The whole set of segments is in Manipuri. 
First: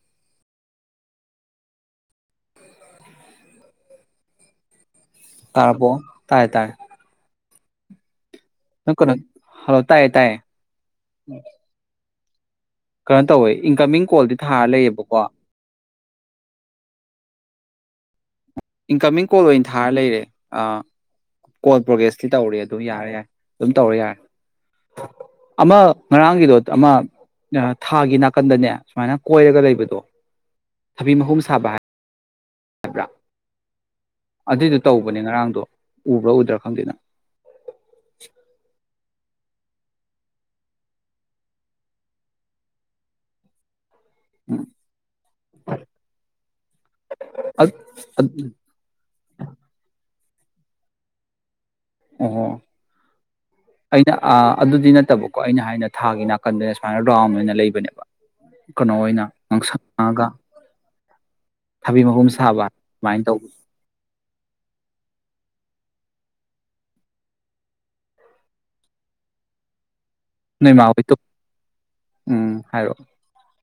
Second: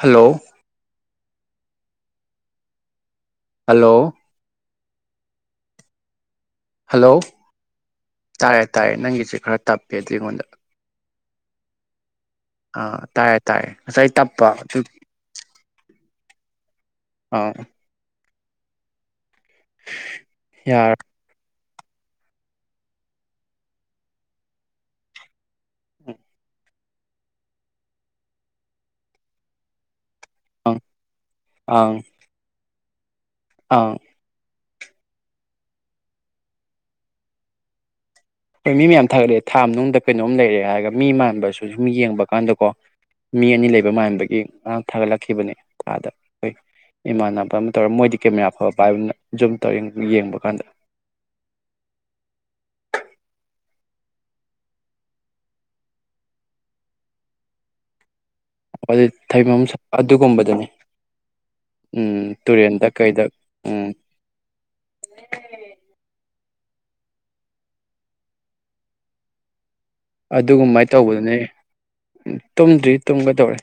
ꯍꯜꯂꯣ ꯍꯜꯂꯣ ꯇꯥꯔꯕꫭ ꯇꯥꯏ ꯇꯥꯏ ꯍꯜꯂꯣ ꯇꯥꯔꯦ ꯇꯥꯔꯦ ꯅꯪꯒꯤꯁꯦ ꯈꯔ ꯇꯞꯄꯦ ꯑꯗꯨ ꯑꯩꯉꯣꯟꯗ ꯎꯝ ꯑꯥ ꯀꯩꯅꯣ ꯇꯥꯔꯦ ꯇꯧꯋꯦ ꯇꯥꯔꯦ ꯏꯟꯀꯝꯃꯤꯡ ꯉꯁꯥꯏ ꯀꯣꯜꯗꯤ ꯇꯞꯄ ꯊꯥꯔ ꯑꯗꯨ ꯂꯩꯌꯦꯕꯀꯣ ꯑ ꯏꯟꯀꯃꯤꯡ ꯀꯣꯜ ꯑꯣꯏꯟ ꯊꯥꯔ ꯂꯩꯔꯦ ꯑꯥ ꯌꯥꯔꯦ ꯀꯣꯜ ꯄ꯭ꯔꯣꯒꯦꯁꯇꯤ ꯇꯧꯔꯦ ꯑꯗꯨ ꯌꯥꯔꯦ ꯌꯥꯔꯦ ꯑꯗꯨꯝ ꯇꯧꯔꯦ ꯌꯥꯔꯦ ꯑꯃ ꯉꯔꯥꯡꯒꯤꯗꯣ ꯗ ꯑꯃ ꯅ ꯊꯥꯒꯤ ꯅꯥꯀꯟꯗꯅꯦ ꯁꯨꯃꯥꯏꯅ ꯀꯣꯏꯔꯒ ꯂꯩꯕꯗꯣ ꯑꯪ ꯊꯕꯤ ꯃꯍꯨꯝ ꯁꯥꯕ ꯎꯕ꯭ꯔꯥ ꯑꯥꯎ ꯑꯗꯨꯏꯗꯣ ꯇꯧꯕꯅꯦ ꯉꯔꯥꯡꯗꯣ ꯎꯕ꯭ꯔꯥ ꯎꯗ꯭ꯔꯥ ꯈꯪꯗꯦꯅ ꯉꯔꯥꯡ ꯅꯪ ꯍꯣꯏ ꯃꯤ ꯃꯌꯥꯝ ꯊꯥꯒꯠꯂꯛꯑꯦ ꯊꯥ ꯃꯅꯨꯡꯗ ꯀꯩꯅꯣꯝ ꯂꯩꯔꯦ ꯍꯥꯏꯔꯒ ꯃꯤ ꯃꯥꯟꯕꯁꯨ ꯁꯨꯝ ꯌꯦꯡꯕ ꯀꯥꯟꯗꯀꯣ ꯃꯤ ꯑꯅꯤ ꯂꯩ ꯕ ꯃꯥꯟꯕꯒꯤꯥꯡ ꯊꯥꯒꯠꯂꯛꯈꯤꯕꯅꯦ ꯑꯥꯗ ꯑꯩꯈꯣꯏ ꯏꯃꯥꯟꯅꯕ ꯑꯃ ꯇꯧꯔ ꯃꯣꯏꯗꯤ ꯀꯦꯃꯦꯔꯥ ꯐꯕ ꯄꯥꯏꯕꯅ ꯖꯨꯝ ꯇꯧ ꯌꯦꯡꯕ ꯀꯥꯟꯗ ꯑ ꯑꯩꯅ ꯑꯗꯨꯗꯤ ꯅꯠꯇꯕꯀꯣ ꯑꯩꯅ ꯍꯥꯏꯅ ꯊꯥꯒꯤ ꯅꯥꯀꯟꯗꯅ ꯁꯨꯃꯥꯏꯅ ꯔꯥꯎꯟ ꯑꯣꯏꯅ ꯂꯩꯕꯅꯦꯕ ꯀꯩꯅꯣ ꯑꯗꯨ ꯑꯣꯏꯅ ꯊꯩꯐꯝ ꯉꯥꯡꯁꯛꯉꯥꯡꯉꯒ ꯑꯗꯨꯒꯨꯝꯕꯗꯨꯅꯤ ꯊꯕꯤ ꯎꯝ ꯃꯍꯨꯝ ꯁꯥꯕ ꯇꯨꯔꯦꯟꯗ ꯁꯨꯃꯥꯏꯅ ꯀꯩꯗ ꯇꯧꯕ ꯎꯝ ꯅꯣꯏ ꯃꯥ ꯑꯗꯨꯒꯃꯥꯏꯅ ꯍꯣꯏꯗꯣ ꯇꯧꯕꯗꯨꯅꯦ ꯎꯝ ꯇꯨꯝꯗ꯭ꯔꯤ ꯍꯥꯏꯔꯛꯑꯣ ꯇꯨꯝꯒꯗꯧꯔꯦ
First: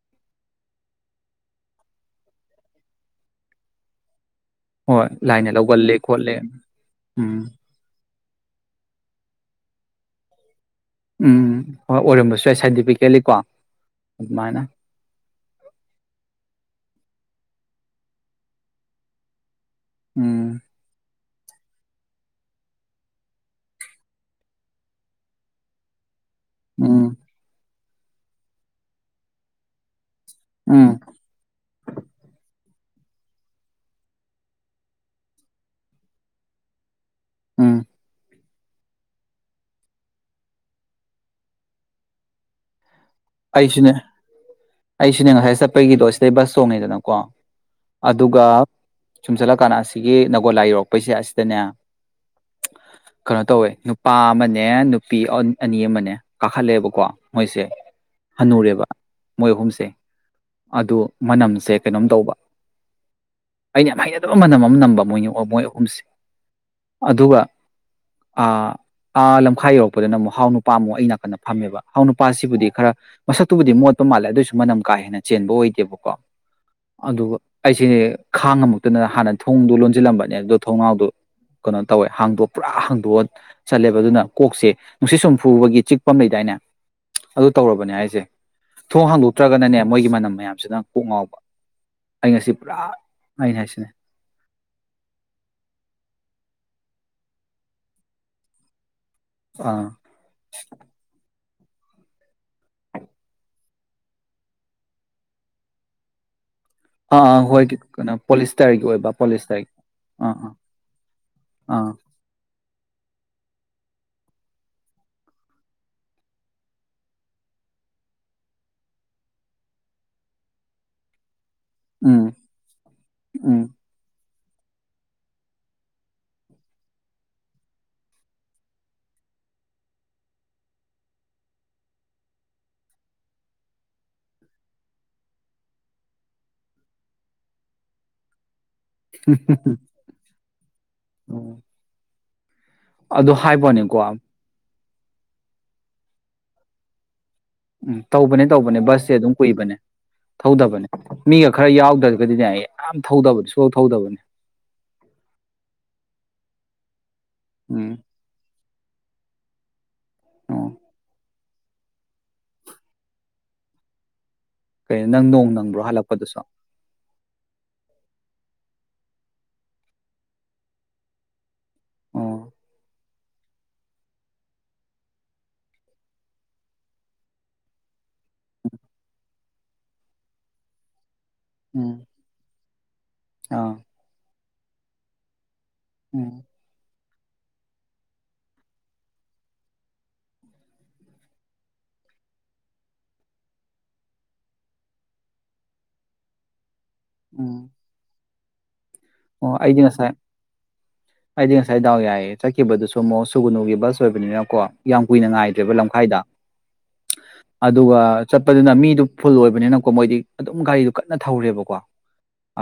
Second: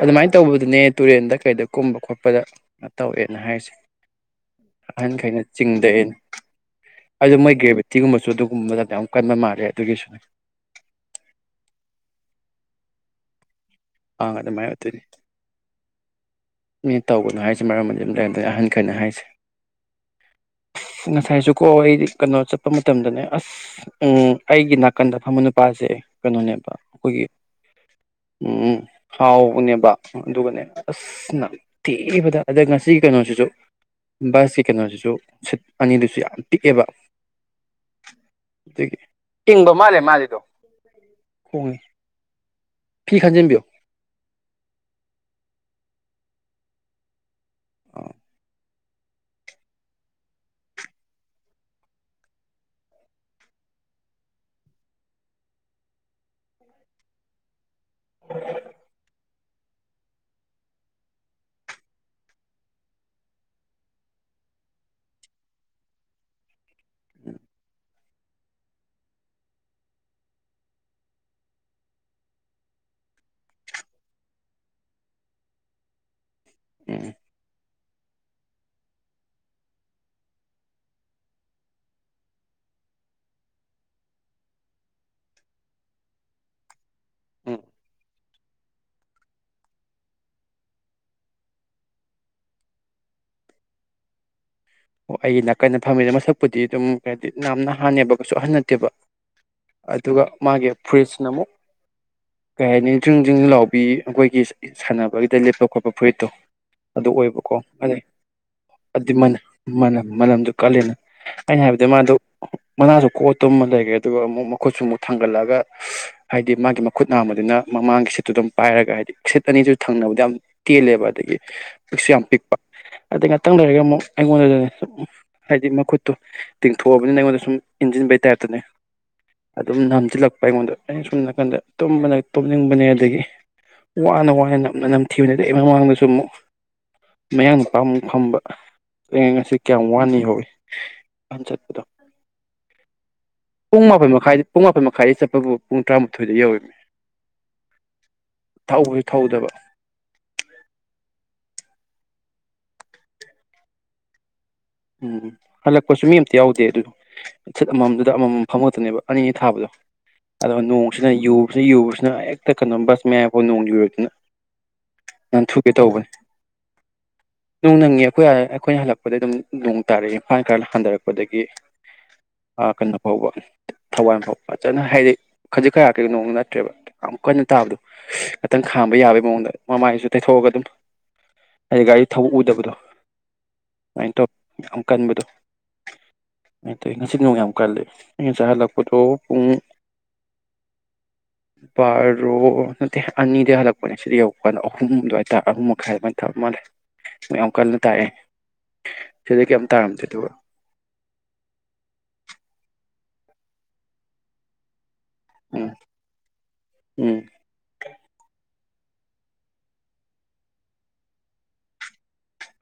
ꯑꯗꯨꯃꯥꯏꯅ ꯇꯧꯕꯗꯨꯅꯦ ꯇꯨꯔꯦꯟꯗ ꯀꯩꯗ ꯀꯨꯝꯕ ꯈꯣꯠꯄꯗ ꯇꯧꯋꯦꯅ ꯍꯥꯏꯔꯤꯁꯦ ꯍꯣꯏ ꯑꯍꯟꯈꯩꯅ ꯂꯥꯏꯅ ꯂꯧꯒꯜꯂꯦ ꯆꯤꯡꯗꯩꯅ ꯈꯣꯠꯂꯦ ꯑꯗꯨꯣ ꯎꯝ ꯃꯣꯏ ꯒ꯭ꯔꯦꯚꯇꯤꯒꯨꯝꯕ ꯁꯨ ꯑꯗꯨꯒꯨꯝꯕ ꯃꯇꯝꯗ ꯌꯥꯝ ꯀꯟꯕ ꯃꯥꯜꯂꯦ ꯑꯗꯨꯒꯤꯁꯨ ꯎꯝꯝ ꯍꯣꯏ ꯑꯣꯏꯔꯝꯕꯁꯨ ꯌꯥꯏ ꯁꯥꯏꯟꯇꯤꯐꯤꯀꯦꯜꯂꯤ ꯀꯣ ꯑꯥꯡ ꯑꯗꯨꯃꯥꯏꯅ ꯑꯣꯏꯇꯣꯏꯅꯤ ꯃꯤ ꯇꯧꯒꯅꯨ ꯍꯥꯏꯁꯦ ꯃꯔꯝꯗꯤꯝ ꯂꯩ ꯑꯗꯩ ꯑꯍꯟꯈꯩꯅ ꯍꯥꯏꯁꯦ ꯎꯝ ꯉꯁꯥꯏꯁꯨ ꯀꯣ ꯑꯩ ꯀꯩꯅꯣ ꯆꯠꯄ ꯃꯇꯝꯗꯅꯦ ꯑꯁ ꯎꯝ ꯑꯩꯒꯤ ꯅꯥꯀꯟꯗ ꯐꯝꯕ ꯅꯨꯄꯥꯁꯦ ꯀꯩꯅꯣꯅꯦꯕ ꯎꯝ ꯑꯩꯈꯣꯏꯒꯤ ꯎꯝ ꯍꯥꯎꯅꯦꯕ ꯑꯗꯨꯒꯗꯨꯒꯅꯦ ꯎꯝ ꯑꯁꯅ ꯊꯦꯕꯗ ꯑꯗ ꯉꯁꯤꯒꯤ ꯀꯩꯅꯣꯁꯤꯁꯨ ꯕꯁꯀꯤ ꯀꯩꯅꯣꯁꯤꯁꯨ ꯁꯤꯠ ꯑꯅꯤꯗꯨꯁꯨ ꯌꯥꯝ ꯄꯤꯛꯑꯦꯕ ꯑꯝ ꯑꯗꯨꯗꯒꯤ ꯏꯪꯕ ꯃꯥꯜꯂꯦ ꯃꯥꯜꯂꯤꯗꯣ ꯈꯣꯡꯉꯤ ꯑꯩꯁꯨꯅꯦ ꯑꯩꯁꯤꯅꯦ ꯉꯁꯥꯏ ꯆꯠꯄꯒꯤꯗꯣ ꯕꯁ ꯁꯣ ꯃꯗꯅ ꯀꯣ ꯑꯥ ꯑꯗꯨꯒ ꯁꯨꯝ ꯆꯠꯂꯀꯥꯟꯗ ꯑꯁꯤꯒꯤ ꯅꯒꯣꯜꯂꯥ ꯌꯧꯔꯛꯄꯩꯁꯦ ꯑꯁꯤꯗꯅꯦ ꯀꯩꯅꯣ ꯇꯧꯋꯦ ꯅꯨꯄꯥ ꯑꯃꯅꯦ ꯅꯨꯄꯤ ꯑꯅꯤ ꯑꯃꯅꯦ ꯀꯥꯈꯠꯂꯦꯕꯀꯣ ꯃꯣꯏꯁꯦ ꯍꯟꯅꯨꯔꯦꯕ ꯃꯣꯏ ꯑꯍꯨꯝꯁꯦ ꯑꯗꯨ ꯃꯅꯝꯁꯦ ꯀꯩꯅꯣꯝ ꯇꯧꯕ ꯑꯩꯅ ꯌꯥꯝ ꯍꯩꯅꯗꯕ ꯃꯅꯝ ꯑꯃ ꯅꯝꯕ ꯃꯣꯏ ꯃꯣꯏ ꯑꯍꯨꯝꯁꯦ ꯑꯗꯨꯒ ꯂꯝꯈꯥꯏ ꯌꯧꯔꯛꯄꯗꯅ ꯑꯃꯨꯛ ꯍꯥꯎ ꯅꯨꯄꯥ ꯑꯃꯨꯛ ꯑꯩ ꯅꯥꯀꯟꯗ ꯐꯝꯃꯦꯕ ꯍꯥꯎ ꯅꯨꯄꯥꯁꯤꯕꯨꯗꯤ ꯈꯔ ꯃꯁꯛꯇꯨꯕꯨꯗꯤ ꯃꯣꯠꯄ ꯃꯥꯜꯂꯦ ꯑꯗꯨꯏꯁꯨ ꯃꯅꯝ ꯀꯥ ꯍꯦꯟꯅ ꯆꯦꯟꯕ ꯑꯣꯏꯗꯦꯕꯀꯣ ꯎꯝ ꯑꯗꯨꯒ ꯑꯩꯁꯦ ꯈꯥꯡ ꯑꯃꯃꯨꯛꯇꯗ ꯍꯥꯟꯅ ꯊꯣꯡꯗꯣ ꯂꯣꯟꯁꯤꯜꯂꯝꯕꯅꯦ ꯑꯗꯣ ꯊꯣꯡꯅꯥꯎꯗꯣ ꯀꯩꯅꯣ ꯇꯧꯋꯦ ꯍꯥꯡꯗꯣꯛ ꯄꯨꯔꯥ ꯍꯥꯡꯗꯣꯛꯑ ꯆꯠꯂꯦꯕ ꯑꯗꯨꯅ ꯀꯣꯛꯁꯦ ꯅꯨꯡꯁꯤꯠ ꯁꯨꯝ ꯐꯨꯕꯒꯤ ꯆꯤꯛꯄꯝ ꯂꯩꯗꯥꯏꯅꯦ ꯑꯗꯨ ꯎꯝ ꯇꯧꯔꯕꯅꯦ ꯍꯥꯏꯁꯦ ꯁꯦ ꯊꯣꯡ ꯍꯥꯡꯗꯣꯛꯇ꯭ꯔꯒꯅꯅꯦ ꯃꯣꯏꯒꯤ ꯃꯅꯝ ꯃꯌꯥꯝꯁꯤꯅ ꯀꯣꯛ ꯉꯥꯎꯕ ꯑꯩ ꯉꯁꯤ ꯄꯨꯔꯥ ꯑꯩꯅ ꯍꯥꯏꯁꯤꯅꯦ ꯑꯣ ꯑꯩꯒꯤ ꯅꯥꯀꯟꯗ ꯐꯝꯃꯤꯗ ꯃꯁꯛꯄꯨꯗꯤ ꯑꯗꯨꯝ ꯀ꯭ꯔꯦꯗꯤꯠ ꯌꯥꯝꯅ ꯍꯅꯦꯕ ꯀꯩꯁꯨ ꯑꯍꯟ ꯅꯠꯇꯦꯕ ꯑꯥ ꯑꯗꯨꯒ ꯃꯥꯒꯤ ꯐ꯭ꯔꯤꯖꯅ ꯑꯃꯨꯛ ꯀꯩ ꯍꯥꯏꯅꯤ ꯗ꯭ꯔꯤꯡ ꯗꯔꯤꯡ ꯂꯥꯎꯕꯤ ꯑꯩꯈꯣꯏꯒꯤ ꯁꯥꯟꯅꯕꯒꯤꯗ ꯂꯦꯞꯄ ꯈꯣꯠꯄ ꯐꯨꯔꯤꯠꯇꯣ ꯑꯗꯨ ꯑꯥ ꯑꯥ ꯑꯣꯏꯕꯀꯣ ꯍꯣꯏ ꯑꯗꯩ ꯀꯩꯅꯣ ꯄꯣꯂꯤꯁꯇꯔꯒꯤ ꯑꯗꯨ ꯑꯣꯏꯕ ꯃꯅ ꯄꯣꯂꯤꯁꯇꯔꯒꯤ ꯃꯅꯝ ꯑꯥ ꯃꯅꯝꯗꯨ ꯑꯥ ꯀꯜꯂꯦꯅ ꯑꯩꯅ ꯍꯥꯏꯕꯗ ꯑꯥ ꯃꯥꯗꯨ ꯃꯅꯥꯁꯨ ꯀꯣꯠꯇꯨ ꯑꯃ ꯂꯩꯔ꯭ꯔꯦ ꯑꯗꯨꯒ ꯑꯃꯨꯛ ꯃꯈꯨꯠꯁꯨ ꯑꯃꯨꯛ ꯊꯥꯡꯒꯠꯂꯛꯒ ꯍꯥꯏꯗꯤ ꯃꯥꯒꯤ ꯃꯈꯨꯠ ꯅꯥꯕꯗꯨꯅ ꯃꯃꯥꯡꯒꯤ ꯁꯤꯠꯇꯨ ꯑꯗꯨꯝ ꯄꯥꯏꯔꯒ ꯍꯥꯏꯗꯤ ꯁꯤꯠ ꯑꯅꯤꯁꯨ ꯊꯪꯅꯕꯗ ꯌꯥꯝ ꯇꯦꯜꯂꯦꯕ ꯑꯗꯒꯤ ꯍꯧꯛꯁꯨ ꯌꯥꯝ ꯎꯝ ꯄꯤꯛꯄ ꯑꯗꯩ ꯉꯥꯛꯇꯪ ꯎꯝ ꯂꯩꯔꯒ ꯑꯃꯨꯛ ꯑꯩꯉꯣꯟꯗꯗ ꯁꯨꯝ ꯍꯥꯏꯗꯤ ꯃꯈꯨꯠꯇꯣ ꯇꯤꯡꯊꯣꯛꯑꯕꯅꯤꯅ ꯑꯩꯉꯣꯟꯗ ꯁꯨꯝ ꯏꯟꯁꯤꯟꯕꯩ ꯇꯥꯏꯞꯇꯅꯦ ꯑꯗꯨꯝ ꯅꯝꯁꯤꯜꯂꯛꯄ ꯑꯩꯉꯣꯟꯗ ꯑꯩꯅ ꯁꯨꯝꯝ ꯅꯥꯀꯟꯗ ꯇꯨꯝꯕꯅ ꯇꯨꯝꯅꯤꯡꯕꯅꯦ ꯑꯗꯒꯤ ꯋꯥꯅ ꯋꯥꯅ ꯅꯝꯅ ꯅꯝꯊꯤꯕꯅꯤ ꯑꯗꯨꯩ ꯑꯩ ꯃꯃꯥꯡꯗꯁꯨ ꯑꯃꯨꯛ ꯃꯌꯥꯡ ꯅꯨꯄꯥ ꯑꯃꯨꯛ ꯐꯝꯕ ꯑꯩ ꯉꯁꯤ ꯀꯌꯥꯝ ꯋꯥꯅꯤꯍꯧꯋꯤ ꯎꯝ ꯆꯠꯄꯗꯣ ꯑꯗꯨ ꯄꯨꯡ ꯍꯥꯏꯕꯅꯤꯀꯣ ꯃꯥꯣꯏ ꯃꯈꯥꯏꯗꯤ ꯄꯨꯡ ꯃꯥꯣꯏ ꯃꯈꯥꯏ ꯉꯥꯏ ꯆꯠꯄꯒꯨꯝꯕ ꯄꯨꯡ ꯇꯔꯥꯃꯥꯊꯣꯏꯗ ꯌꯧꯔꯝꯃꯤ ꯎꯝ ꯇꯧꯕꯅꯦ ꯇꯧꯕꯅꯦ ꯕꯁꯁꯦ ꯑꯗꯨꯝ ꯀꯨꯏꯕꯅꯦ ꯊꯧꯗꯕꯅꯦ ꯃꯤ ꯈꯔ ꯌꯥꯎꯗ꯭ꯔꯒꯗꯤꯅꯦ ꯑꯩ ꯌꯥꯝ ꯊꯧꯗꯕꯗꯤ ꯁꯨꯂꯧ ꯊꯧꯗꯕꯅꯤ ꯎꯝ ꯍꯜꯂꯛꯄꯁꯨ ꯃꯤ ꯑꯝꯇ ꯌꯥꯎꯗꯦ ꯑꯗꯨꯁꯨ ꯁꯤꯠ ꯎꯝ ꯑꯃꯃꯝꯗꯨꯗ ꯑꯃꯃꯝ ꯐꯝ ꯅꯦꯕ ꯑꯅꯤ ꯊꯥꯕꯗꯣ ꯑꯣ ꯅꯣꯡꯁꯤꯅ ꯌꯨ ꯌꯨꯕꯁꯤꯅ ꯍꯦꯛꯇ ꯀꯩꯅꯣ ꯕꯁ ꯃꯌꯥꯝꯐꯥꯎ ꯅꯣꯡ ꯌꯨꯔꯗꯅ ꯀꯣ ꯅꯪ ꯅꯣꯡ ꯅꯥꯟꯊꯨꯒꯦ ꯅꯪꯕ꯭ꯔꯣ ꯇꯧꯕꯅꯦ ꯍꯜꯂꯛꯄꯗꯨꯁꯨ ꯅꯣꯡ ꯅꯪꯉꯤ ꯑꯩꯈꯣꯏ ꯑꯩꯈꯣꯏꯅ ꯍꯜꯂꯛꯄꯗ ꯑꯗꯨꯝ ꯅꯣꯡ ꯇꯥꯔꯛꯑꯦ ꯏꯝꯐꯜ ꯀꯥꯏꯅ ꯍꯟꯊꯔꯛꯄꯗꯒꯤ ꯑꯣ ꯑꯥ ꯀꯩꯅꯣ ꯐꯥꯎꯕ ꯊꯋꯥꯏ ꯑꯃ ꯐꯥꯎꯕ ꯐꯖꯅ ꯍꯥꯏꯗꯤ ꯈꯖꯤꯛ ꯈꯌꯥ ꯀꯩ ꯅꯑꯣꯡꯗ ꯅꯠꯇ꯭ꯔꯦꯕ ꯌꯥꯝ ꯀꯟꯅ ꯇꯥꯕꯗꯣ ꯈꯤꯇꯪ ꯈꯥꯝꯕ ꯌꯥꯕꯒꯤ ꯃꯑꯣꯡꯗ ꯃꯃꯥꯏꯁꯨ ꯇꯩꯊꯣꯛꯑꯒ ꯑꯗꯨꯝ ꯍꯥꯏꯗꯤ ꯎꯝ ꯒꯥꯔꯤ ꯊꯕꯛ ꯎꯗꯕꯗꯣ ꯑꯥ ꯑꯗꯨꯃꯥꯏꯅ ꯇꯧ ꯌꯥꯝ ꯀꯟꯕꯗꯣ ꯎꯝ ꯑꯗꯨꯃꯥꯏꯅ ꯇꯧꯋꯤ ꯉꯁꯤ ꯅꯣꯡ ꯌꯥꯝ ꯀꯜꯂꯤ ꯑꯩꯅ ꯉꯁꯦ ꯍꯜꯂꯛꯄꯗꯣ ꯄꯨꯡ ꯕꯥꯔꯣ ꯅꯠꯇꯦ ꯑꯅꯤꯗꯒꯤꯩ ꯍꯜꯂꯛꯄꯅꯦ ꯁꯤꯗ ꯌꯧꯔ ꯀꯥꯟꯗ ꯑꯍꯨꯝ ꯑꯗꯨꯋꯥꯇꯥꯔ ꯑꯍꯨꯝ ꯃꯈꯥꯏ ꯑꯗꯨꯃꯥꯏꯅ ꯊꯕ ꯃꯥꯜꯂꯦ ꯌꯥꯝ ꯎꯝ ꯀꯜꯅ ꯇꯥꯛꯑꯦ ꯁꯤꯗ ꯑꯣ ꯀꯩꯝ ꯑꯩꯗꯤ ꯇꯥꯔꯝꯗꯦ ꯉꯁꯥꯏ ꯑꯗꯨꯒ ꯑꯩꯗꯤ ꯉꯁꯥꯏ ꯗꯥꯎ ꯌꯥꯏꯑ ꯆꯠꯈꯤꯕꯗꯨꯁꯨ ꯁꯣꯃꯣ ꯁꯨꯒꯨꯅꯨꯒꯤ ꯕꯁ ꯑꯣꯏꯕꯅꯤꯅꯀꯣ ꯌꯥꯝ ꯀꯨꯏꯅ ꯎꯝ ꯉꯥꯏꯗ꯭ꯔꯦꯕ ꯂꯝꯈꯥꯏꯗ ꯎꯝ ꯑꯗꯨꯒ ꯄ ꯑꯗꯨꯅ ꯃꯤꯗꯨ ꯐꯨꯜ ꯑꯣꯏꯕꯅꯤꯅꯀꯣ ꯃꯣꯏꯗꯤ ꯑꯗꯨꯝ ꯒꯥꯔꯤꯗꯨꯣ ꯀꯟꯅ ꯊꯧꯔꯦꯕꯀꯣ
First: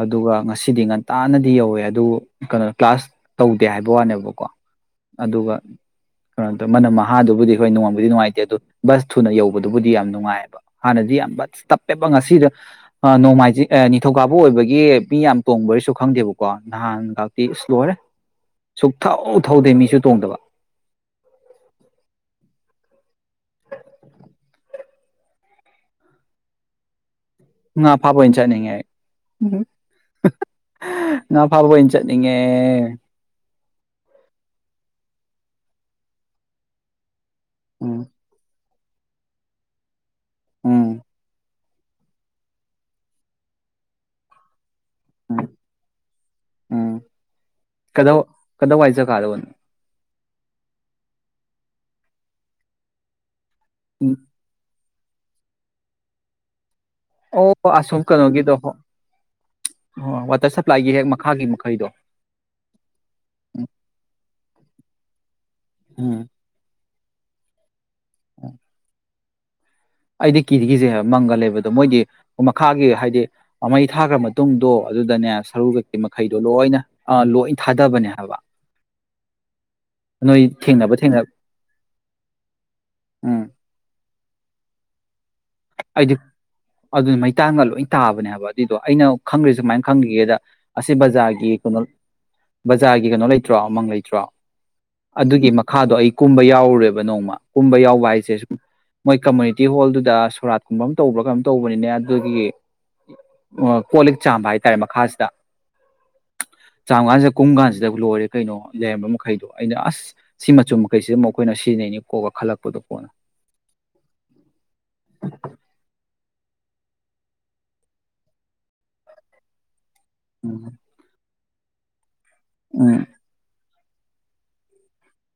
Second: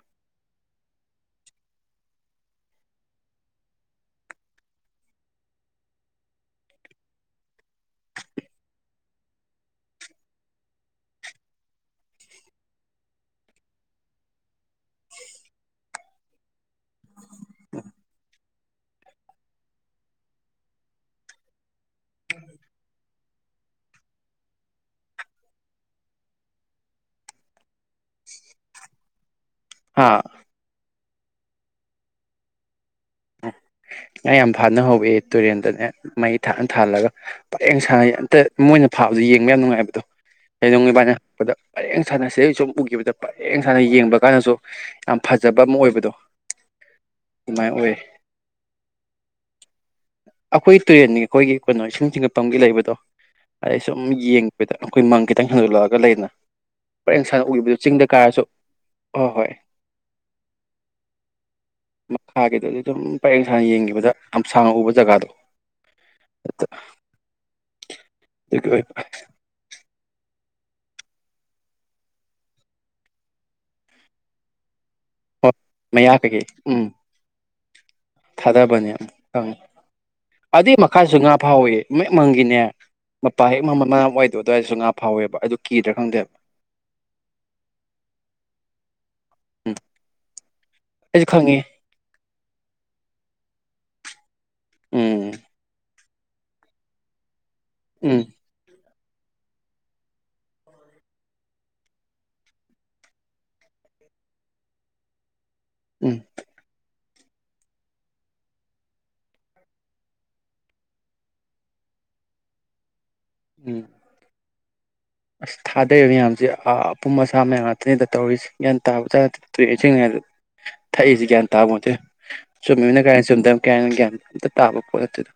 ꯑꯗꯨꯒ ꯉꯁꯤꯗꯤ ꯉ ꯇꯥꯅꯗꯤ ꯌꯧꯋꯦ ꯑꯗꯨꯕꯨ ꯀꯩꯅꯣ ꯀ꯭ꯂꯥꯁ ꯇꯧꯗꯦ ꯍꯥꯏꯕ ꯋꯥꯅꯦꯕꯀꯣ ꯑꯗꯨꯒ ꯀꯩꯅꯣ ꯇꯧꯋ ꯃꯅꯝ ꯃꯍꯥꯗꯨꯕꯨꯗꯤ ꯍꯈꯣꯏ ꯅꯣꯡꯉꯕꯗꯤ ꯅꯨꯡꯉꯥꯏꯇꯦ ꯑꯗꯨ ꯕꯁ ꯊꯨꯅ ꯌꯧꯕꯗꯨꯕꯨꯗꯤ ꯌꯥꯝ ꯅꯨꯡꯉꯥꯏꯌꯦꯕ ꯍꯥꯟꯅꯗꯤ ꯌꯥꯝ ꯕꯁ ꯇꯞꯄꯦꯕ ꯉꯁꯤꯗ ꯅꯣꯡꯃꯥꯏꯖꯤꯡ ꯅꯤꯡꯊꯧꯀꯥꯕꯨ ꯑꯣꯏꯕꯒꯤ ꯃꯤ ꯌꯥꯝ ꯇꯣꯡꯕꯔꯁꯨ ꯈꯪꯗꯦꯕꯀꯣ ꯅꯍꯥꯟ ꯈꯥꯛꯇꯤ ꯏꯁ ꯂꯣꯏꯔꯦ ꯁꯨꯛ ꯊꯧ ꯊꯧꯗꯦ ꯃꯤꯁꯨ ꯇꯣꯡꯗꯕ ꯎ ꯐꯄꯣꯏ ꯆꯅꯤꯡꯉ ꯎꯝ ꯍꯥ ꯉ ꯐꯥꯕꯣ ꯆꯠꯅꯤꯡꯉꯦ ꯉ ꯌꯥꯝ ꯐꯥꯅ ꯍꯧꯋꯦ ꯇꯨꯔꯦꯟꯗꯅꯦ ꯃꯩ ꯊꯥꯛ ꯊꯥꯜꯂꯒ ꯌꯦꯡ ꯎꯝ ꯁꯥꯡꯉ ꯑꯇ ꯃꯣꯏꯅ ꯐꯥꯕꯁ ꯌꯦꯡꯕ ꯌꯥꯝ ꯅꯨꯡꯉꯥꯏꯕꯗꯣ ꯎꯝ ꯄꯅꯦ ꯍꯥꯄꯗ ꯄꯔꯦꯡ ꯁ ꯁꯥꯅ ꯁꯤꯗꯩ ꯁꯨꯝ ꯎꯈꯤꯕꯗ ꯄꯔꯦꯡ ꯁ ꯁꯥꯅ ꯌꯦꯡꯕ ꯀꯥꯟꯗꯁꯨ ꯌꯥꯝ ꯎꯝ ꯐꯖꯕ ꯑꯃ ꯑꯣꯏꯕꯗꯣ ꯑꯗꯨꯃꯥꯏꯅ ꯑꯣꯏꯌꯦ ꯀꯗ ꯋꯥꯏꯆ ꯀꯥꯜꯕꯟ ꯑꯩꯈꯣꯏ ꯇꯨꯔꯦꯟꯅꯤ ꯑꯩꯈꯣꯏꯒꯤ ꯀꯩꯅꯣ ꯏꯁꯤꯡ ꯆꯤꯡꯉꯛꯄꯒꯤ ꯂꯩꯕꯗꯣ ꯑꯩ ꯁꯨꯝ ꯎꯝ ꯌꯦꯡꯉꯛꯄꯩꯗ ꯑꯩꯈꯣꯏ ꯃꯪ ꯈꯤꯇꯪ ꯍꯦꯟꯗꯣꯛꯂꯛꯑꯒ ꯂꯩꯅ ꯑꯣ ꯑꯁꯣꯝ ꯀꯩꯅꯣꯒꯤꯗꯣ ꯑꯣ ꯍꯣꯏ ꯍꯣꯏ ꯋꯥꯇꯔ ꯁꯄ꯭ꯂꯥꯏꯒꯤ ꯍꯦꯛ ꯃꯈꯥꯒꯤ ꯃꯈꯩꯗꯣ ꯃꯈꯥꯒꯤꯗꯨꯗꯤ ꯑꯗꯨꯝ ꯄꯔꯡ ꯁꯥꯡꯅ ꯎꯝ ꯌꯦꯡꯈꯤꯕꯗ ꯌꯥꯝ ꯁꯥꯡꯅ ꯎꯕ ꯖꯒꯥꯗꯣ ꯎꯝ ꯊ ꯑꯩꯗꯤ ꯀꯤꯒꯤꯁꯦ ꯃꯪꯒ ꯂꯩꯕꯗꯣ ꯃꯣꯏꯗꯤ ꯃꯈꯥꯒꯤ ꯍꯥꯏꯗꯤ ꯃꯩ ꯊꯥꯈ꯭ꯔ ꯃꯇꯨꯡꯗꯣ ꯑꯗꯨꯗꯅꯦ ꯍ ꯁꯔꯨ ꯀꯩꯀꯩ ꯃꯌꯥ ꯃꯈꯩꯗꯣ ꯀꯩꯒꯤ ꯂꯣꯏꯅ ꯎꯝ ꯑ ꯂꯣꯏ ꯊꯥꯗꯕꯅꯦ ꯍꯥꯏꯕ ꯊꯥꯗꯕꯅꯦꯝ ꯈꯪꯉꯤ ꯅꯣꯏ ꯑꯗꯨꯏ ꯊꯦꯡꯅꯕ ꯃꯈꯥꯁꯨ ꯊꯦꯡꯅ ꯉꯥ ꯐꯥꯎꯋꯤ ꯃꯦꯛ ꯃꯪꯒꯤꯅꯦ ꯎꯝ ꯃꯄꯥ ꯍꯦꯛ ꯃ ꯃ ꯑꯣꯏꯗꯣꯏ ꯑꯗꯨꯋꯥꯔꯁꯨ ꯉꯥ ꯐꯧꯋꯦꯕ ꯑꯩꯗꯤ ꯑꯗꯨꯗꯤ ꯃꯩꯇꯥꯡꯒ ꯂꯣꯏ ꯇꯥꯕꯅꯦꯕ ꯑꯗꯨꯏꯗꯣ ꯑꯩꯅ ꯈꯪꯗ꯭ꯔꯤꯁꯦ ꯎꯝ ꯁꯨꯃꯥꯏꯅ ꯈꯪꯈꯤꯒꯦꯗ ꯑꯁꯤ ꯑꯩꯁꯨ ꯕꯖꯥꯔꯒꯤ ꯈꯪꯉꯤ ꯀꯩꯅꯣ ꯕꯖꯥꯔꯒꯤ ꯀꯩꯅꯣ ꯂꯩꯇ ꯅꯠꯇ꯭ꯔꯥ ꯑꯃꯃꯪ ꯂꯩꯇ꯭ꯔꯥ ꯎꯝ ꯑꯗꯨꯒꯤ ꯃꯈꯥꯗꯣ ꯑꯩ ꯀꯨꯝꯕ ꯌꯥꯎꯔꯨꯔꯦꯕ ꯅꯣꯡꯃ ꯀꯨꯝꯕ ꯌꯥꯎꯕ ꯎꯝ ꯍꯥꯏꯁꯦ ꯁꯨꯝ ꯃꯣꯏ ꯀꯝꯃꯨꯅꯤꯇꯤ ꯍꯣꯜꯗꯨꯗ ꯁꯣꯔꯥꯠꯀꯨꯝꯕ ꯑꯃ ꯇꯧꯕ꯭ꯔꯥ ꯀꯩꯅꯝ ꯇꯧꯕꯅꯤꯅꯦ ꯑꯗꯨꯒꯤ ꯀꯣ ꯂꯤꯛ ꯆꯥꯝꯕ ꯍꯥꯏꯇꯥꯔꯦ ꯃꯈꯥꯁꯤꯗ ꯎꯝ ꯆꯥꯝ ꯀꯥꯟꯁꯤꯗ ꯀꯨꯝ ꯀꯥꯟꯁꯤꯗ ꯂꯣꯏꯔꯦ ꯀꯩꯅꯣ ꯂꯩꯔꯝꯕ ꯃꯈꯩꯗꯣ ꯑꯩꯅ ꯑꯁ ꯁꯤ ꯃꯆꯨꯝ ꯃꯈꯩꯁꯤꯗ ꯑꯃꯨꯛ ꯑꯩꯈꯣꯏꯅ ꯁꯤꯖꯤꯟꯅꯩꯅꯤ ꯀꯣꯛꯒ ꯈꯜꯂꯛꯄꯗꯣ ꯀꯣꯟꯅ ꯎꯝ ꯑꯁ ꯊꯥꯗꯔꯤꯕ ꯃꯌꯥꯝꯁꯦ ꯑꯄꯨꯝ ꯑꯁꯥ ꯃꯌꯥꯝ ꯉꯥꯛꯇꯅꯤꯗ ꯇꯧꯔꯤꯁꯦꯒꯌꯥꯟ ꯇꯥꯕ ꯇꯥ ꯊꯣꯛꯏꯁꯦ ꯁꯤꯡꯉꯗ ꯎꯝ ꯊꯛꯏꯁꯤ ꯒ꯭ꯌꯥꯟ ꯇꯥꯛ ꯃꯆꯦ ꯆꯨꯃꯤꯅ ꯎꯝ ꯀꯥꯏ ꯆꯗꯝ ꯀꯌꯥ ꯒꯌꯥ ꯑꯝꯇ ꯇꯥꯕ ꯈꯣꯠ ꯑꯗꯨꯗꯣ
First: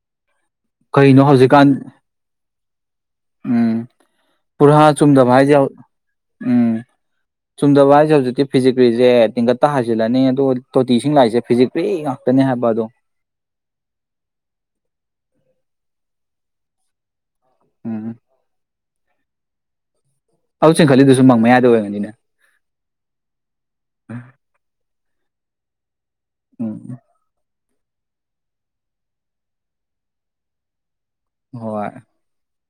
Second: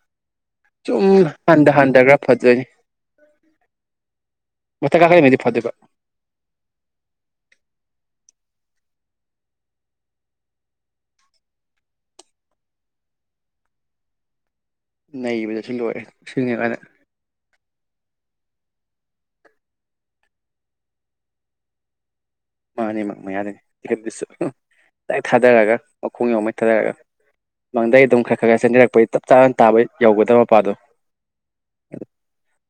ꯁꯨꯝ ꯀꯩꯅꯣ ꯍꯟꯊ ꯍꯧꯖꯤꯛꯀꯥꯟ ꯍꯟꯊ ꯈ꯭ꯔꯥ ꯐꯖꯩ ꯎꯝ ꯄꯨꯔꯍꯥ ꯃꯊꯛ ꯆꯨꯝꯗꯕ ꯀꯥꯈꯠꯂꯤꯉꯩꯗꯤ ꯍꯥꯏꯁꯦ ꯐꯗꯣꯏꯕ ꯎꯝ ꯆꯨꯝꯗꯕ ꯍꯥꯏꯁꯦ ꯍꯧꯖꯤꯛꯇꯤ ꯐꯤꯖꯤꯛꯀ꯭ꯔꯤꯁꯦ ꯇꯤꯡꯀꯠꯇ ꯍꯥꯏꯖꯤꯜꯂꯅꯤ ꯑꯗꯣ ꯇꯣꯇꯤꯁꯤꯡ ꯂꯥꯛꯏꯁꯦ ꯐꯤꯖꯤꯛꯀ꯭ꯔꯤ ꯉꯥꯛꯇꯅꯦ ꯍꯥꯏꯕ ꯑꯗꯣ ꯅꯩꯕꯗꯁꯨ ꯂꯣꯏꯔꯦ ꯁꯤꯅꯦꯕ ꯑꯣꯏꯅ ꯎꯝ ꯍꯧ ꯆꯤꯡ ꯈꯜꯂꯤꯗꯨꯁꯨ ꯃꯪ ꯃꯌꯥꯗ ꯑꯣꯏꯕꯅꯤꯅ ꯃꯥꯅꯦ ꯃꯥ ꯃꯥ ꯌꯥꯔꯦꯅꯦ ꯇꯤꯠ ꯇꯥꯗꯔꯒ ꯃꯈꯣꯡ ꯌꯎ ꯃꯩꯊꯥꯗꯔꯒ ꯎꯝ ꯃꯪꯗꯒꯤ ꯑꯗꯨꯝ ꯈꯔ ꯈꯔ ꯈꯔ ꯆꯦꯟꯕꯤꯔꯛꯄꯩ ꯆꯞ ꯆꯥꯅ ꯇꯥꯕ ꯌꯧꯒꯗꯕ ꯃꯄꯥꯗꯣ ꯍꯣꯏ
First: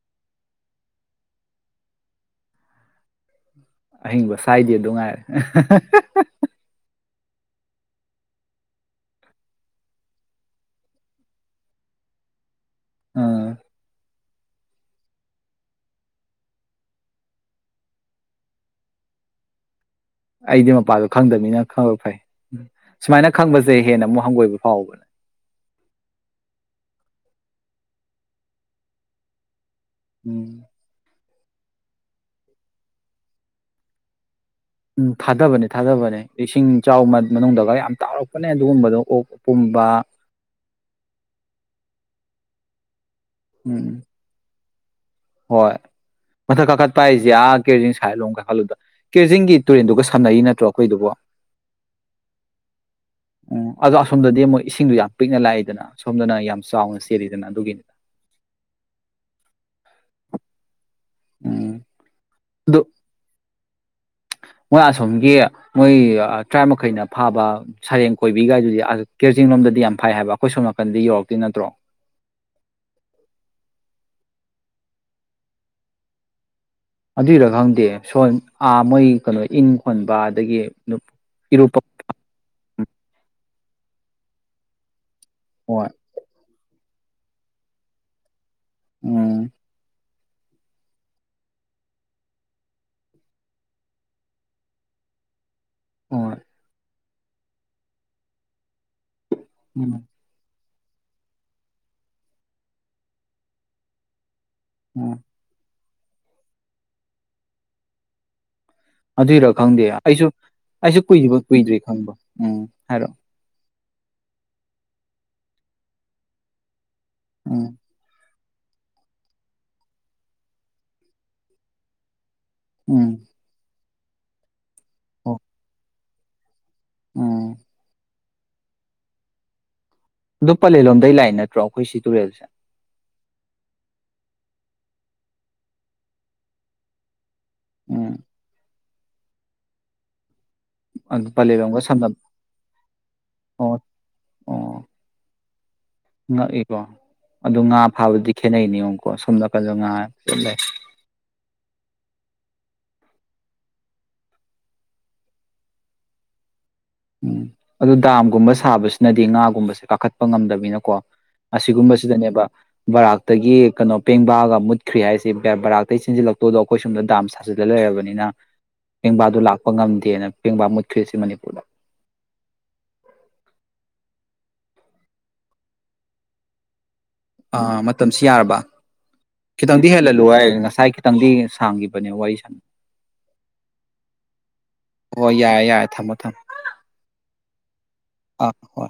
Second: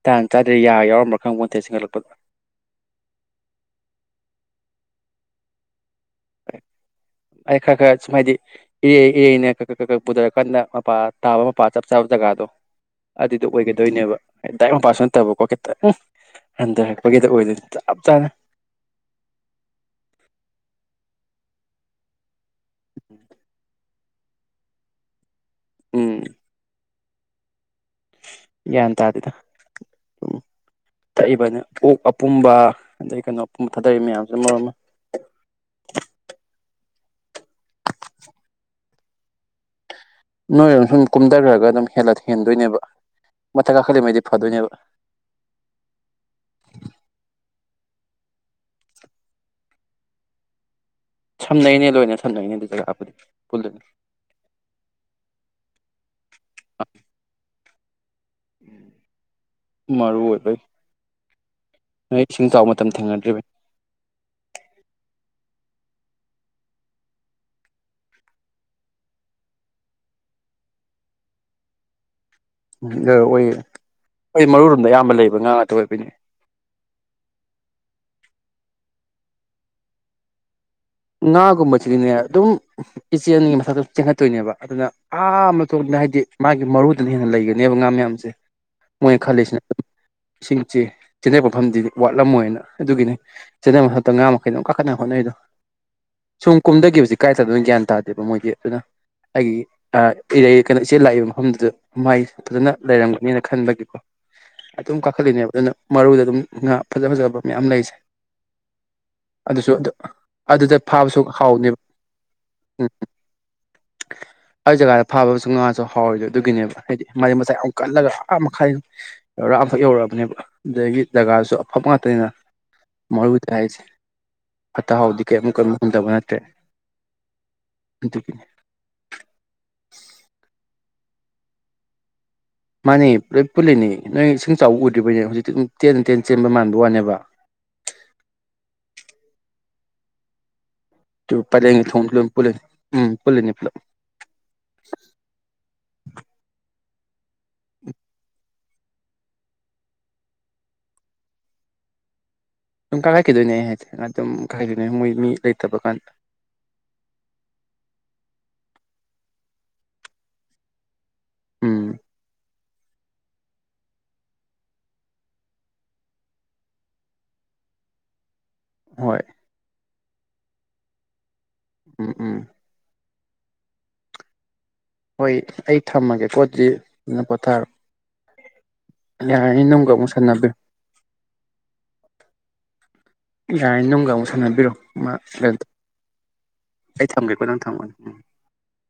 ꯇꯥꯡ ꯆꯥꯗꯔꯦ ꯌꯥ ꯌꯥꯎꯔꯝꯕ꯭ꯔꯥ ꯈꯪꯕꯣꯟꯇꯦ ꯆꯦꯟꯒꯠꯂꯛꯄꯗ ꯑꯍꯤꯡꯕ ꯁꯥꯏꯗꯤ ꯑꯗꯨ ꯉꯥꯏꯔꯦ ꯑꯩ ꯈꯔ ꯈꯔ ꯁꯨꯝ ꯍꯥꯏꯗꯤ ꯏꯔꯩ ꯏꯔꯦꯅ ꯀꯀ ꯀꯀ ꯄꯨꯊꯔ ꯀꯟꯅ ꯃꯄꯥ ꯇꯥꯕ ꯃꯄꯥ ꯆꯞ ꯆꯥꯕ ꯖꯒꯥꯗꯣ ꯑꯗꯨꯗꯣ ꯑꯥ ꯑꯣꯏꯒꯗꯣꯏꯅꯦꯕ ꯇꯗꯥꯥꯏꯄꯥ ꯑꯣꯏꯅ ꯇꯕꯀꯣ ꯈꯤꯇ ꯍꯟꯊꯔꯛꯄꯒꯤꯗ ꯑꯣꯏꯗꯅ ꯆꯞ ꯆꯥꯅ ꯑꯩꯗꯤ ꯃꯄꯥꯗꯣ ꯈꯪꯗꯕꯅꯤꯅ ꯈꯪꯕ ꯐꯩ ꯎ ꯁꯨꯃꯥꯏꯅ ꯈꯪꯕꯁꯦ ꯍꯦꯟꯅ ꯑꯃꯨꯛ ꯍꯪꯒꯣꯏꯕ ꯐꯥꯎꯕꯅꯦ ꯎꯝ ꯌꯥ ꯇ ꯍꯥꯏꯗꯗ ꯎꯝ ꯊꯛꯏꯕꯅꯤ ꯑꯣꯛ ꯑꯄꯨꯝꯕ ꯑꯗꯩ ꯀꯩꯅꯣ ꯑꯄꯨꯝꯕ ꯊꯥꯗꯔꯤꯕ ꯃꯌꯥꯝꯁ ꯎꯝ ꯊꯥꯗꯕꯅꯦ ꯊꯥꯗꯕꯅꯦ ꯏꯁꯤꯡ ꯆꯥꯎ ꯃꯅꯨꯡꯗꯒ ꯌꯥꯝ ꯇꯥꯎꯔꯛꯄꯅꯦ ꯑꯗꯨꯒꯨꯝꯕꯗꯣ ꯑꯣꯛ ꯄꯨꯝꯕ ꯅꯣꯏꯔꯝ ꯁꯨꯝ ꯀꯨꯝꯊꯈ꯭ꯔꯒ ꯑꯗꯨꯝ ꯍꯂ ꯍꯦꯟꯗꯣꯏꯅꯦꯕ ꯃꯊꯪ ꯀꯥ ꯎꯝ ꯈꯜꯂꯤ ꯃꯩꯗꯤ ꯐꯥꯗꯣꯏꯅꯦꯕ ꯍꯣꯏ ꯃꯊꯛ ꯀꯥꯈꯠꯄ ꯍꯥꯏꯁꯦ ꯑꯥ ꯀꯦꯔꯖꯤꯡ ꯁꯥꯏꯠꯂꯣꯝ ꯀ ꯈꯥꯏ ꯈꯜꯂꯨꯗ ꯀꯦꯖꯤꯡꯒꯤ ꯇꯨꯔꯦꯟꯗꯨꯒ ꯁꯥꯟꯅꯩꯔꯤ ꯅꯠꯇ꯭ꯔꯣ ꯑꯩꯈꯣꯏꯗꯨꯕꯨ ꯁꯝꯅꯩꯅꯦ ꯂꯣꯏꯅ ꯁꯝꯅꯩꯅꯦ ꯑꯗꯨ ꯖꯒꯥꯕꯨꯗꯤ ꯎꯝ ꯄꯨꯜꯂꯅꯤ ꯑꯗꯣ ꯑꯁꯣꯝꯗꯗꯤ ꯑꯃꯨꯣꯏ ꯏꯁꯤꯡꯗꯣ ꯌꯥꯝ ꯄꯤꯛꯅ ꯂꯥꯛꯏꯗꯅ ꯁꯣꯝꯗꯅ ꯌꯥꯝ ꯆꯥꯎꯅ ꯆꯦꯜꯂꯤꯗꯅ ꯑꯗꯨꯒꯤꯅꯤꯗ ꯃꯔꯔꯑꯣ ꯑꯣꯏꯗꯥꯏ ꯎꯝ ꯅꯣꯏ ꯏꯁꯤꯡ ꯆꯥꯎꯕ ꯑꯗꯨ ꯃꯇꯝ ꯊꯦꯡꯅꯗ꯭ꯔꯤꯕ ꯃꯣꯏ ꯑꯁꯣꯝꯒꯤ ꯃꯣꯏ ꯇꯔꯥ ꯃꯈꯩꯅ ꯐꯥꯕ ꯁꯔꯦꯡ ꯀꯣꯏꯕꯤꯒꯥꯏꯗꯨꯗꯤ ꯀꯔꯖꯤꯡ ꯂꯣꯝꯗꯗꯤ ꯌꯥꯝ ꯐꯩ ꯍꯥꯏꯕ ꯑꯩꯈꯣꯏ ꯁꯣꯝ ꯅꯥꯀꯟꯗꯤ ꯌꯧꯔꯛꯇꯦ ꯅꯠꯇ꯭ꯔꯣ ꯔ ꯑꯣꯏꯌꯦ ꯑꯩꯣꯏ ꯃꯔꯨ ꯔꯣꯝꯗ ꯑꯌꯥꯝꯕ ꯂꯩꯕ ꯉꯥ ꯉꯥꯛꯇ ꯑꯣꯏꯕꯅꯦ ꯑꯗꯨꯏꯔ ꯈꯪꯗꯦ ꯁꯣꯝꯥ ꯃꯣꯏ ꯀꯩꯅꯣ ꯏꯪ ꯈꯣꯟꯕ ꯑꯗꯒꯤ ꯏꯔꯨꯞꯄ ꯉꯒꯨꯝꯕꯖꯤꯗꯤꯅꯦ ꯑꯗꯨꯝ ꯏꯆꯦꯟ ꯑꯅꯤꯒꯤ ꯃꯊꯛꯇ ꯆꯦꯟꯈꯠꯇꯣꯏꯅꯦꯕ ꯑꯗꯨꯅ ꯌꯥꯝꯥꯅ ꯍꯣꯏ ꯊꯣꯛꯇꯅ ꯍꯥꯏꯗꯤ ꯃꯥꯒꯤ ꯃꯔꯨ ꯑꯗꯨꯅ ꯍꯦꯟꯅ ꯂꯩꯒꯅꯦꯕ ꯉꯥ ꯃꯌꯥꯝꯁꯦ ꯃꯣꯏ ꯎꯝ ꯈꯜꯁꯤꯅꯦ ꯏꯁꯤꯡꯁꯤ ꯀꯦꯅꯦꯟꯅ ꯃꯐꯝꯗꯤꯗꯤ ꯋꯥꯠꯂꯝꯃꯣꯏꯅ ꯑꯗꯨꯒꯤꯅꯤ ꯀꯦꯅꯦꯟꯅ ꯃꯐꯝꯗ ꯉꯥ ꯃꯈꯩꯅꯣ ꯀꯥꯈꯠꯅꯕ ꯍꯣꯠꯅꯩꯗꯣ ꯍꯣꯏ ꯁꯨꯝ ꯀꯨꯝꯗꯒꯤ ꯍꯧꯖꯤꯛ ꯀꯥꯏꯗ ꯑꯗꯨꯝꯅ ꯒ꯭ꯌꯥꯟ ꯇꯥꯗꯦꯕ ꯃꯣꯏꯒꯤ ꯑꯗꯨꯅ ꯍꯥꯏꯦ ꯑ ꯎꯝ ꯀꯩꯅꯣ ꯏꯆꯦ ꯂꯥꯛꯏꯕ ꯃꯐꯝꯗꯨꯗ ꯃꯥꯏ ꯐꯖꯅ ꯂꯩꯔꯝꯒꯅꯦꯅ ꯈꯟꯕꯒꯤꯀꯣ ꯑꯗꯨꯝ ꯎꯝ ꯀꯥꯈꯠꯂꯤꯅꯦꯕ ꯑꯗꯨꯅ ꯃꯔꯨꯗ ꯑꯗꯨꯝ ꯉꯥ ꯐꯖ ꯐꯖꯕ ꯃꯌꯥꯝ ꯂꯩꯖꯩ ꯑꯗꯨꯏꯔ ꯈꯪꯗꯦ ꯑꯩꯁꯨ ꯑꯗꯨꯗ ꯑꯩꯁꯨ ꯐꯥꯕꯁꯨ ꯀꯨꯏꯗ ꯍꯥꯎꯅꯦꯕ ꯀꯨꯏꯗ꯭ꯔꯤ ꯈꯪꯕ ꯎꯝ ꯍꯥꯏꯔꯛꯑꯣ ꯑꯩ ꯖꯒꯥꯗ ꯐꯥꯕ ꯑꯃꯁꯁꯨ ꯉꯥꯁꯨ ꯍꯥꯎꯔꯤꯗꯣ ꯑꯗꯨꯒꯤꯅꯦꯕ ꯍꯥꯏꯗꯤ ꯃꯩ ꯃꯁꯥꯏ ꯎꯝ ꯌꯥꯝꯨꯛ ꯀꯜꯂꯒ ꯑꯔꯥ ꯃꯈꯥꯏ ꯌꯧꯔꯥ ꯑꯃꯈꯛ ꯌꯧꯔꯛꯑꯕꯅꯦꯕ ꯑꯗꯨꯗꯒꯤ ꯖꯒꯥꯁꯨ ꯑꯐꯕ ꯉꯥꯛꯇꯅꯤꯅ ꯎꯝ ꯃꯔꯕꯨꯗ ꯍꯥꯏꯁꯦ ꯑꯇꯥ ꯑꯣ ꯀꯃꯛ ꯀꯝ ꯍꯟꯗꯕ [inaudible] ꯎꯝ ꯅꯦ ꯗꯨꯄꯂ ꯂꯣ ꯑꯗꯇꯩ ꯂꯥꯛꯏ ꯅꯠꯇ꯭ꯔꯣ ꯑꯩꯈꯣꯏ ꯁꯤ ꯇꯨꯔꯦꯜꯁꯦ ꯃꯥꯅꯤ ꯂꯣꯏ ꯄꯨꯜꯂꯤꯅꯤ ꯅꯣꯏ ꯏꯁꯤꯡ ꯆꯥꯎꯕ ꯎꯗ꯭ꯔꯤꯕꯩꯅꯦ ꯍꯧꯖꯤꯛꯇꯤ ꯑꯗꯨ ꯇꯦꯟ ꯇꯦꯟ ꯆꯦꯟꯕ ꯃꯥꯟꯕ ꯋꯥꯅꯦꯕ ꯎꯝ ꯑꯗꯨ ꯄ ꯊ ꯄꯂꯦꯜꯂꯣꯝꯒ ꯁꯝꯅ ꯄꯨꯂꯅꯤ ꯎꯝ ꯄꯨꯂꯅꯤ ꯄꯨꯂ ꯑꯣ ꯑꯣ ꯉꯛꯏꯀꯣ ꯑꯗꯨ ꯉꯥ ꯐꯥꯕꯗꯤ ꯈꯦꯠꯅꯩ ꯅꯤꯌꯣꯉꯝꯀꯣ ꯁꯣꯝ ꯅꯥꯀꯟꯗ ꯉꯥ ꯂꯩ ꯁꯨꯝ ꯀꯥꯏꯈꯠꯈꯤꯗꯣꯏꯅꯦ ꯑꯩ ꯍꯥꯏꯦ ꯑꯗꯨꯨꯝ ꯀꯥꯏꯈꯠꯈꯤꯗꯣꯏꯅꯦ ꯃꯣꯏ ꯃꯤ ꯂꯩꯇꯕ ꯀꯥꯟꯗ ꯎꯝ ꯑꯗꯨ ꯗꯥꯝꯒꯨꯝꯕ ꯁꯥꯕꯁꯤꯅꯗꯤ ꯉꯥꯒꯨꯝꯕꯁꯦ ꯀꯥꯈꯠꯄ ꯉꯝꯗꯅꯤꯅꯀꯣ ꯎꯝ ꯑꯁꯤꯒꯨꯝꯕꯁꯤꯗꯅꯦꯕ ꯕꯔꯥꯛꯇꯒꯤ ꯀꯩꯅꯣ ꯄꯦꯡꯕꯥꯑꯒ ꯃꯨꯠꯈ꯭ꯔꯤ ꯍꯥꯏꯁꯦ ꯕꯔꯥꯛꯇꯩꯒꯤ ꯆꯦꯟꯁꯤꯜꯂꯛꯇꯣꯗꯣ ꯑꯩꯈꯣꯏ ꯁꯣꯝꯗ ꯗꯥꯝ ꯁꯥꯖꯤꯜꯂ ꯂꯩꯔꯕꯅꯤꯅ ꯍꯣꯏ ꯄꯦꯡꯕꯥꯗꯨ ꯂꯥꯛꯄ ꯉꯝꯗꯦꯅ ꯄꯦꯡꯕꯥ ꯃꯨꯈ꯭ꯔꯔꯤꯁꯤ ꯃꯅꯤꯄꯨꯔꯗ ꯎꯝ ꯎꯝ ꯍꯣꯏ ꯑꯩ ꯊꯝꯃꯒꯦ ꯄꯣꯠꯁꯤ ꯑꯥ ꯃꯇꯝꯁꯤ ꯌꯥꯔꯕ ꯌꯥꯔꯅꯤ ꯈꯤꯇꯪꯗꯤ ꯅꯨꯡꯒ ꯑꯃꯨꯛ ꯍꯦꯜꯍꯜꯂꯨ ꯍꯥꯏ ꯁꯥꯟꯅꯕꯤꯔꯣ ꯉꯁꯥꯏ ꯈꯤꯇꯪꯗꯤ ꯁꯥꯡꯈꯤꯕꯅꯦ ꯋꯥꯔꯤ ꯁꯅ ꯌꯥꯔꯅꯤ ꯅꯨꯡꯒ ꯑꯃꯨꯛ ꯁꯥꯟꯅꯕꯤꯔꯣ ꯃꯥ ꯍꯣꯏ ꯌꯥꯔꯦ ꯌꯥꯔꯦ ꯊꯝꯃꯣ ꯊꯝꯃꯣ ꯑꯩ ꯊꯝꯒꯦꯀꯣ ꯅꯪ ꯊꯝꯃꯣ ꯎꯝ ꯑꯥ ꯍꯣꯏ